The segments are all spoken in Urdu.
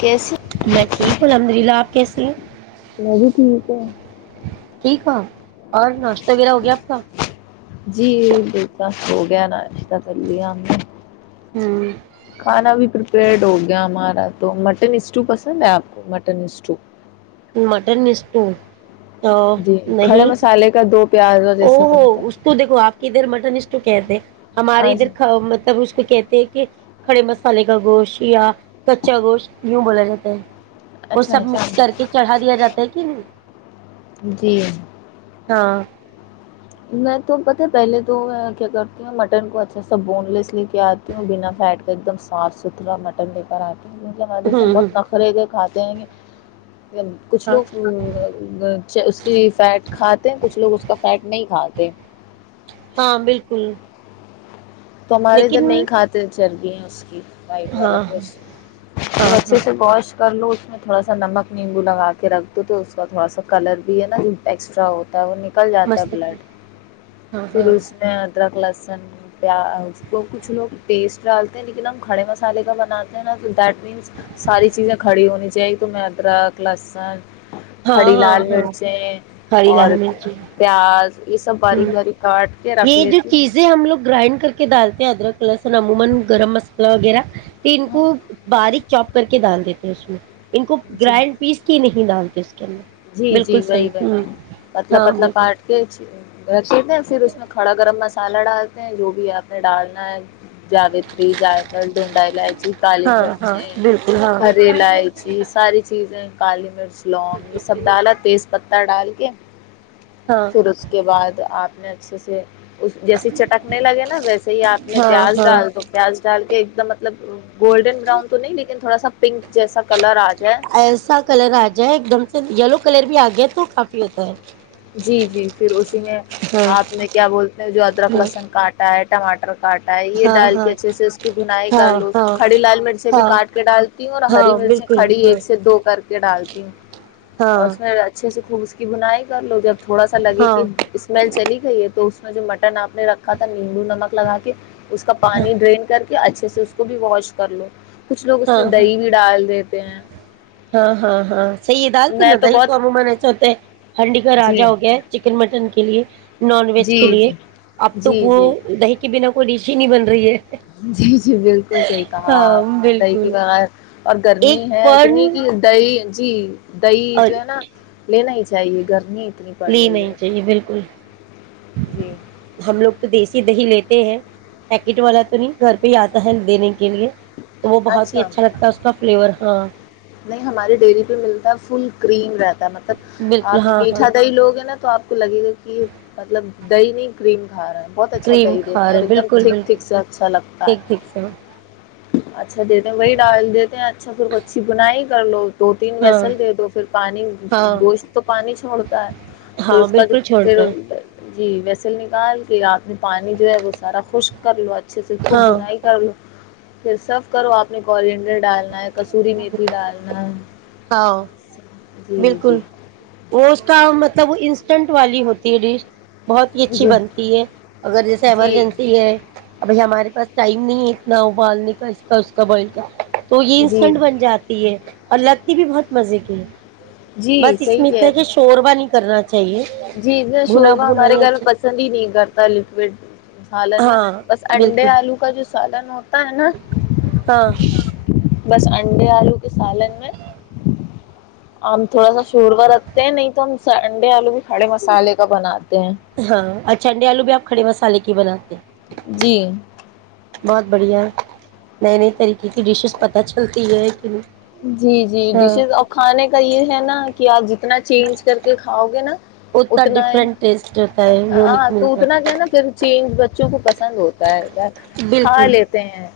کی سی میں ٹھیک ہوں الحمد للہ آپ کیسے ہیں میں بھی ٹھیک ہے ٹیک اور ناشتہ وغیرہ ہو گیا آپ کا جی بت ہوو گیا نا کر لیا ہوں کھانا بھی پر [unintelligible] ڈ ہو گیا ہمارا تو مٹن اسٹو پسند ہے آپ کو مٹن اسٹو مٹنسٹو جی کھڑے مسالے کا دو پیاز اور او جیسا ہوو بنتا اس تو دیکھو آپ کے ادھر مٹن اس تو کہہتے ہے ہمارے ادھر اچھا مطلب اس کو کہتے کہ کھڑے مسال کا گوشت یا کچا گوشت وں بولا جاتا ہے وہ اچھا سب اچھا مکس کر کے چڑھا دیا جاتا ہے کہ نہیں جی ہاں میں تو پتا [unintelligible] پہلے تو کیا کرتی ہوں مٹن کو اچھا سا بون لیس لے کے آتی ہوں بنا فیٹ کے ایک دم صاف ستھرا مٹن لے کر آتی ہ م نے سےب ہوں بہت ہ نخرے تھے کھات [unintelligible] تین کچھ ہاں لوگ اس کی فیٹ کھاتے ہیں کچھ لوگ اس کا فیٹ کھاتاتے ہاں بالکل تو ہمارے ادھر لیکن نہیں کھاتے چل یہ اس کی وائٹ ہاں والا ہاں کوش اور ہاں اچھے ہاں سے پاش کر لو اس میں تھوڑا سا نمک نیبو لگا کے رکھ دو تو ا اس کا تھوڑا سا کلر بھی ہے نا جو ایکسٹرا ہوتا ہے وہ نکل جاتا مست بلڈ ہاں پھر ہاں اس میں ادرا کلاس سر پ اس کو کچھ لوگ ٹیسٹ ڈالتے ہیں لیکن ہم کھڑے مسالے کا بناتے ہیں نا تو دیٹ مینس ساری چیزیں کھڑی ہونی چاہیے تو میں ادرک لہسن ہاں کھڑی ہاں لال ہاں مرچیں ہری اور لال مرچی پیاز یہ سب باریک ہوں بار کاٹ کے رکھ یہ جو لیتی ہو چیزیں ہم لوگ گرائنڈ کر کے ڈالتے ہیں ادرک لہسن عموما گرم گرم ان ہوں کو باریک چوپ کر کے ڈال دیتے ہیں اس میں ان کو جی گرانڈ پیس کی نہیں ڈال کے جی اندر بالکل جی صحیح وہی ہے ہوں پتلا ہاں پتلا بالکل کاٹ کے رکھے تھے پھر اس میں کڑا گرم مسالہ ا ڈالتے ہیں جو بھی آپ نے ڈالنا ہے جاوتری جائےفل ڈونڈائی لائچ کاال ہاں مرچ ہاں بالکل ہاں ہری لائےچ ساری چیزیں کالی گ لانگ پ تیز پتہ ڈال کے ہاں پھر اس کے بعد آپ نے سے سے جیسے چٹکنے لگے نا ویسے ہی آپ نے ہاں پیاز ہاں ڈال تو پیاز ڈال کے مطلب گولڈن براؤن تو نہیں لیکن تھوڑا سا پنک جیسا کلر آ ج ایسا کلر آ جائے ایک دم سے یلو کلر بھی آ گیا ہے تو کافی ہوتا ہے جی جی پھر اسی میں آپ ہاں نے کیا بولتے ہیں جو ادرک لہسن کاٹا ہے مٹ کاٹا ہے یہ ہاں ڈال کے ہاں اچھے سے اس کی بنائی کر ہاں لو اس ہاں ہاں کڑی لال مرچ بھی ہاں کاٹ کے ڈالتی ہوں اور ہری ہاں مرچ بالکل کڑی ہاں ایک سے دو کر کے ڈالتی ہوں ہاں اور اس میں اچھے سے خب بونائ کر لو جب تھوڑا سا لگے ہاں کہ اسمیل چلی گئی ہے تو اس میں جو مٹن آپ نے رکھا تھا نیمبو نمک لگا کے اس کا پانی ڈرین کر کہ اچھے سے اس کو بھی واش کر لو کچھ لوگ اس ہاں میں ہاں دہی بھی ڈال دیتے ہیں ہاں ہاں ہاں سی دال تھی میں نا دہی تو بہت ہم م نے چوتے ہانڈی کا جی راجا ہو گیا چکن مٹن کے لیے نان ویج جی کے لیے جی اب تو جی وہ جی دہی کے بنا کو ڈیچی نہیں بن رہی ہے جی جی بالکل صحیح کہ ہاں نے دہی کے بالکل ب اور ایک گرمی ہے پن اتنی کہ دئی جی دہی اور جو ہے نا لینا ہی چاہیے گھرمی نہیں نہیں چاہیے بالکل جی ہم لوگ تو دیسی دہی لیتے ہیں پیکٹ والا تو نہیں گھر پہ ہی آتا ہے دینے کے لیے تو وہ بہت ہی اچھا لگتا ہے اس کا فلیور ہ نہیں ہماراری ڈیری پہ ملتا ہے فل گن رہتا مطلب بالکل آپ ہاں ہاں میٹھا دا ہی لوگ ہیں نا تو آپ کو لگے گا کہ مطلب دی نہیں کریم رہا بہت اچھا کریم دہی دیتے کھا ہیں رہے اور ایک دم بالکل ٹھیک بالکل ٹھیک سے اچھا لگتا ٹھیک ہے ٹھیک سر اچھا دیتے ہیں وہی ڈال دیتے ہیں اچھا پھرچ بنائی کر لوگ دو تین ہاں ویسل دے دو پھر پانی ہاں گوشت تو پانی چھوڑتا ہے پھر ہاں اس کا جو بالکل پھر چھوڑتا ہے جی ویسل نکال کے آ پانی جو ہے وہ سارا خشک کر لو اچھے سے خوب ہاں بنائی کر لو پھر سب کرو آپ نے کلڈر ڈالنا ہے کسوری می ڈالنا ہاں جی جی بالکل وہ تو مطلب انسٹنٹ والی ہوتی ہے ڈش بہت ہی اچھی جی بنتی ہے اگر جیسے جی ایمرجنسی ہے ابھی ہمارے بس ٹائم نہیں ہے اتنا ابالنے کا اس کا اس کا بوائل کیا تو یہ جی انسٹنٹ بن جاتی ہے الگ ٹی بھی بہت مزے کی ہے جی بس اس صحیح کہہ میںت کہ رہے شور بنی کرنا چاہیے جی میں بھنا شورما بھنا ہمارے ہی گھر میں اچھا پسند ہی نہیں کرتا لکوڈ سالن میں ہاں بس انڈے بالکل آلو کا جو سالن ہوتا ہے نا ہاں بس انڈے آلو کے سالن میں آم تھوڑا سا شوروا رکھتے ہیں نہیں تو ہم انڈے آلو کھڑے مسالے کا بنا ہاں اور چھنڈے آلو بھی آپ کڑے مسالے کے کی ب لاتتے جی بہت بڑھیا نئے نئے طریقے کی ڈشیز پتہ چلتی ہے کہ جی جی ہاں ڈشز اور کھانے کا یہ ہے نا کہ آپ جتنا چینج کر کے کھاؤ گے نا اتنا ڈفرنٹ ٹیسٹ ہوتا ہے ہاں یونک تو ملتا اتنا کیا نا پھر چینج بچوں کو پسند ہوتا ہے کھا بالکل لیتے ہیں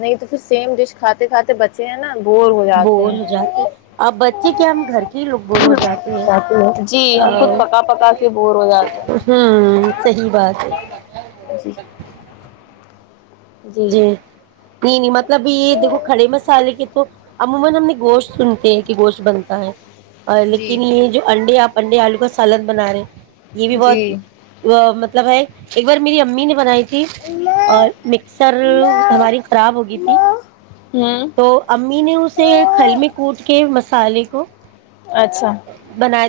نہیں تو پھر سیم ڈش کھاتے کھاتے بچے ہیں نا بور ہو جاتے بور ہو ہیں جاتے آپ بچے کیا ہم گھر کے ہی لوگ بور ہو جاتے ہیں جی ہم خود ا پکا پکا کے بور ہو جاتے ہیں ہ صحی بات ہے جی اپنی مطلب یہ دیکھو کھڑے مصالحے کے تو عموما ہم نے گوشت سنتے ہیں کہ گوشت بنتا ہے جی لیکن یہ جو انڈے آپ اننڈے آلو کا سالد بنا رہے یہ بھی بہت جی جی ا مطب ل بائی ایک بار میری امی نے بنائی ت ٹ اور مک سر ہماری خراب ہوگی تھی ہوں تو امی نے اسے کھل میں کوٹ کے م فال کوو اچھا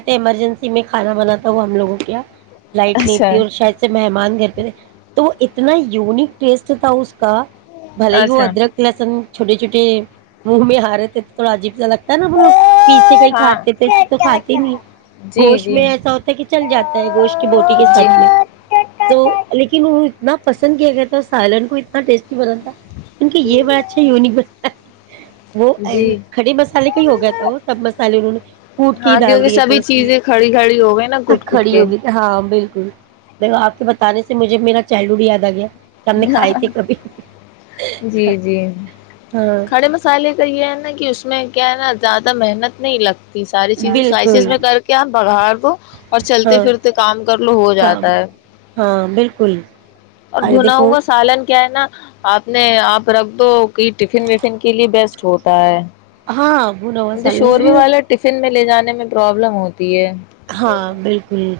ایمرجنسی میں کانا بناتا ہوں ہم لووں کے لائٹ نہیں اچھا تھی اور شاید سے مہمان گھر تو وہ اتنا یونک پلیس ف تھااؤ اس کا بلےگو اچھا ادر کلاسن چھوٹے چھوٹے منہ میں ہارے تھوڑاجیب زیادہ نا وہ لوگ پیسے کہیں ہاں کھاتے تھے ایسے تو کھاتے نہیں جی گوشت میں جی ایسا ہوتا ہے کہ چل جاتا ہے گوشت کی بوٹی کے جی ساتھ میں تو لیکن وہ اتنا پسند کیا گیا تھا سائلن کو اتنا ٹیس تھا ان یہ بڑا اچھا ی نہیں بن وہ جی کھڑے مسالے کا ہی ہو گیا تھا وہ سب مسالے انہوں نے کوٹ کے ہی ہاں ڈال کیونکہ دیے تھے سبھی اس چیزیں کھڑی کھڑی ہو گئی نا میں کٹ کٹ کھڑی کے ہو گئی ت ہاں بالکل آپ کے ب بان سےجھے میرا چائلڈ ہوڈ یاد آیا جی جی ہاں کھڑے مسالے کا یہ ہے نا کہ اس اس میں کیا ہے نا زیادہ محنت نہیں لگتی یہ ساری چیزیں بالکل سلائسیز میں کر کے آپ پاہاار کو اور چلتے ہاں پھرتے کام کر لو ہو کام جاتا ہے ہاں بالکل اور ارے بھنا دیکھو ہوا سالن کیا ہے نا آپ نے آپ رکھ دو کہ ٹفن وفن کے لیے بیسٹ ہوتا ہے ہاں اب نو چلے م ل جانے میں پرابلم ہوتی ہے ہاں بالکل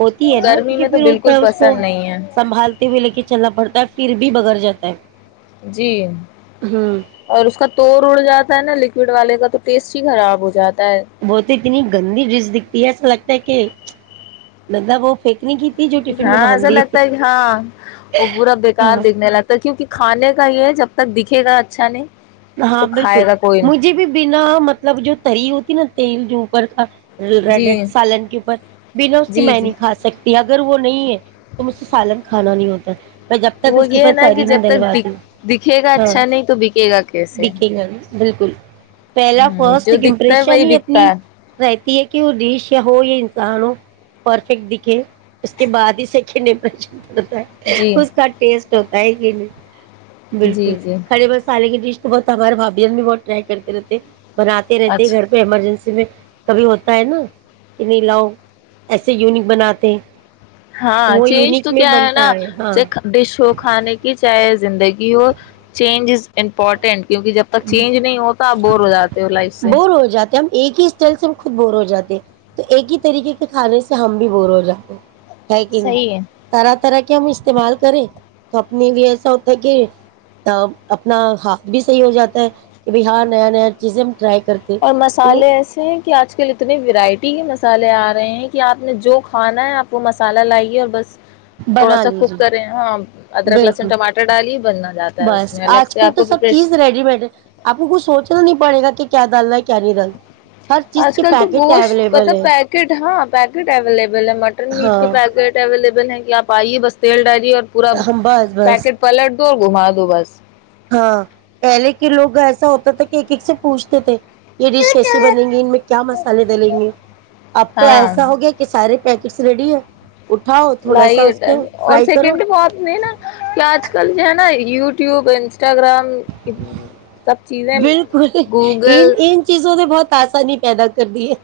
ہوتی ہے نا گرمی کیونکہ میں تو پھر ہوتا بالکل ہے اس کو پسند نہیں ہے سنبھالتے ہوئے لے کے چلنا پڑتا ہے پھر بھی بغیر جاتا ہے جی ہوں اور اس کا توور اڑ جاتا ہے نا ل ٹ والے کا تو ٹیسٹ ہی خراب ہو جاتا ہے بہت اتنی گندی ڈش دکھتی ہے ایسا لگتا ہے کہ لگہ وہ پھینکنی کی تھی جو ٹفن میں ہاں ایسا باندھی لگتا ہے کہ ہاں وہ با بےیکار ہاں دکھنے لگتا ہے کیونکہ کھانے کا یہ ہے جب تک دکھے گا اچھا نہیں ہاں تو بالکل کھائے گا کوئی نہیں۔ مجھے بھی بنا مطلب جو تری ہوتی نا تیل جو بر کا جی ڈٹ سالن کے اوپر بنا اس کی جی میں جی نہیں کھا سکتی اگر وہ نہیں ہے تو مجھ سے سالن کھانا نہیں ہوتا میں جب تک وہ اس کے یہ ہے پاس نا کہ تری جب نہیں تک د ڈلواتی دکھے گا اچھا نہیں تو بکے گا ک دکیں گ بالکل پہلا ہ فرسٹ جو دکھتا ہے امپریشن وہی ہی بکتا اپنی ہے رہتی کہ وہ ڈش ہو یا انسان ہو پرفیکٹ دکھے اس کے بعد ہی سے کہنے جی اس کا ٹیسٹ ہوتا ہے گ لی [unintelligible] بالکل جی جی کھڑے مسالے کی ڈش تو بہت ہمارے بھاھی بھی بہت ٹرائی کرتے رہتے بناتے رہتے اچھا گھر پہ ایمرجنسی میں کبھی ہوتا ہے نا کہ نہیں لاؤ ایسے یونک بناتے ہاں تو وہ چینج تو یونک میں کیا ہے نا بنتا ہاں چکھ ڈش ہو کھانے کی چاہے زندگی و چینجز [unintelligible] امپورٹینٹ کیونکہ جب تک چینج نہیں ہوتا آپ بور ہو جاتے ہو لائف سے بور ہو جاتے ہم ایک ہی اسٹائل سے ہم خود بور ہو جاتے تو ایک ہی طریقے کے کھانے سے ہم بھی بور ہو جاتے ہیکگ صحیح ہے طرح طرح کی ہم استعمال کریں تو اپنے بھی ایسا ہوتا ہے ک اپنا ہاتھ بھی صحیح ہو جاتا ہے کہ بھائی ہاں نیا نیا چیزیں ٹرائی کرتے اور تو مسالے ایسے ہیں کہ آج کل اتنی ورائٹی ٹیین مسالحے آ رہے ہیں کہ آپ نے جو کھانا ہے آپ وہ مسالہ لائیے اور بس تھوڑا بنا سا کوک لیجیے کریں ہاں ادرک لہسن بالکل ٹماٹر ڈالیے بننا جاتا ہے اس بس میں الگ آج سے کل آپ تو کو سب پریپریش چیز ریڈی مڈ ہے آپ کو کچھ سوچنا نہیں پڑے گا کہ کیا دل ہے کیا نہیں دل آج کل تو بوشت پت پیکٹ ہاں بب [unintelligible] مٹن میٹ کے ہاں پیکٹ اویلیبل ہیں کہ آپ پائیے بس تل ڈائری اور پورا ہم بس بس پیکٹ پلٹ گھما دو بس ہاں پہلے کے لوگ ایسا ہوتا تھا کہ ایک ایک سے پوچھتے تھے یہ ڈش کیسی بن گی ان میں کیا مسالے دلیں گے اب تو ہاں ایسا ہو گیا کہ سارے پیکس ریڈی ہے اٹھاؤ تھوڑا سا اس لائیٹ کے اور فرائی کرو سیکنڈ بات میں نا کہ آج کل جو ہے نا یو ٹیوب انسٹ چیزیں بالکل ان گوگل ان چیزوں سے بہت آسانی پیدا کرنی ہے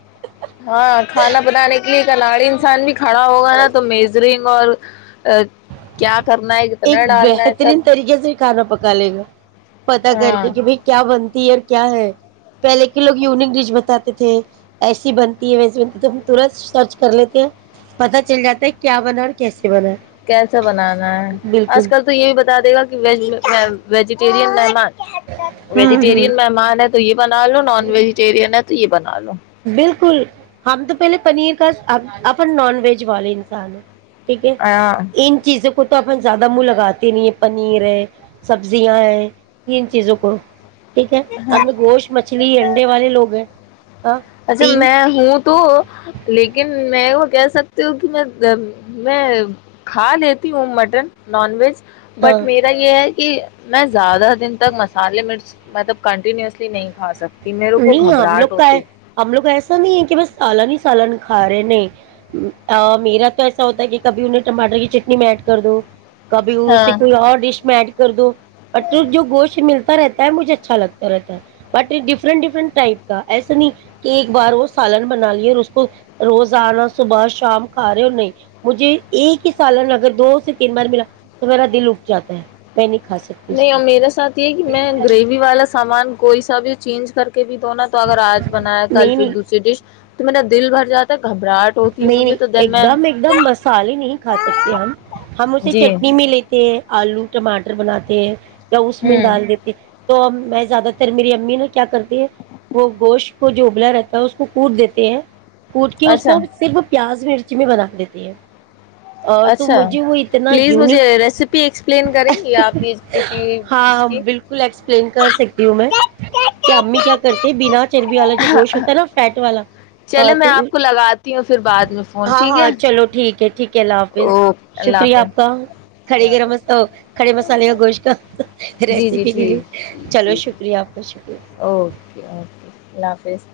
ہاں کھانا بنانے کے لیے کناڑی انسان بھی کھڑا ہوگا نا تو میزرنگ اور کیا کرنا ہے ایک کتنا ڈالنا ہے سب بہترین طریقے سے کھانا پکا لے گا پتا کر کے ہاں کہ بھائی کیا بنتی ہے اور کیا ہے پہلے کے لوگ یونک ڈش بتاتے تھے ایسی بنتی ہے ویسی بنتی تو ہم تورت سرچ کر لیتے ہیں پتا چل جاتا ہے کیا بنا ہے اور کیسے بنا ہے کیسا بنانا آج کل تو یہ بھی بتا دے گا کہ وج ویجیٹیرین نہیں ہوں ہوں ویجیٹیرین مہمان ہے تو یہ بنا لو نان ویجیٹیرین ہے تو یہ بنا لو بالکل ہم تو پہلے پنیر کا اپن نان ویج والے انسان ہیں ٹھیک ہے ہاں ان چیزوں کو خ تو اپن زیادہ منہ لگاتے نہیں ہے پنیر ہے سبزیاں ہے ان چیزوں کو ٹھیک ہے ہم گوشت مچھلی انڈے والے لوگ ہیں ہاں اچھا تین میں ہوں تو لیکن میں وہ کہہ سکتی ہوں کہ میں میں کھا لیتی ہوں مٹن نان ویج ہاں بٹ میرا یہ ہے کہ میں زیادہ دن تک مسلہ لب کن نہیں کھا سکتی میرے کو نہیں ہم لوگ گھبراہٹ کا ہوتی ہم لوگ ایسا نہیں ہے کہ بس سالن ہی سالن کھا رہے ن میرا تو ایسا ہوتا ہے کہ کبھی انہیں ٹماٹر کی چٹنی میں ایڈ کر دو کبھی ا س ہاں کوئی اور ڈش میں ایڈ کر دو اورٹ جو گوشت ملتا تا رہتا ہے مجھے اچھا لگتا رہتا ہے بٹ ڈفرنٹ ڈفرنٹ ٹائپ کا ایسا نہیں کہ ایک بار وہ سالن بنا لیا اور اس کو روز آنا صبح شام کھا رہے اور نہیں مجھے ایک ہی سالن اگر دو سے تین بار ملا تو میرا دل اٹھ جاتا ہے میں نے نہیں اور میرا ساتھ یہ کہ میں گریوی والا سامان کوئی ساب چینج کر کے بھی تو نا تو اگر آج بنایا کل نہیں پھر نہیں دوسری ڈش تو میرا دل بھر جاتا ہے گب نہیں نہیں ایک دم ایک دم مسالے نہیں کھا سکتے ہم ہم اسے جی چٹنی بھی لیتے ہیں آلو ٹماٹر پر بناتے ہیں اس میں ہوں ڈال دیتی تو میں زیادہ تر میری امی نا کیا کرتے ہیں وہ گوشت کو جو ابلا رہتا ہے اس کود دیتے ہیں اٹ کے اس اچھا کو پیاز مرچ بھی بنا دیتی ہے اور تو اچھا مجھے وہ اتنا پلیز مجھے یونک ریسیپی ایکسپلین کریں گی آپ کی اس کوٹی اس کی ہ میں کہ امی کیا کرتے بنا چربی والا جو گوشت ہوتا ہے نا فیٹ والا چلے میں تو آپ کو لگاتی ہوں پھر بعد میں فون ٹھیک ہے ھیک ک اللہ حافظ اوکے اللہ شکریہ حافظ آپ کا اللہ کھڑی گرم حافظ کھڑے مسالے کا گوشت کا جی جی ریسیپی کے لیے ٹھیک ٹھیک چلو ٹھیک شکریہ آپ کا شکریہ اوکے اوکے اللہ حافظ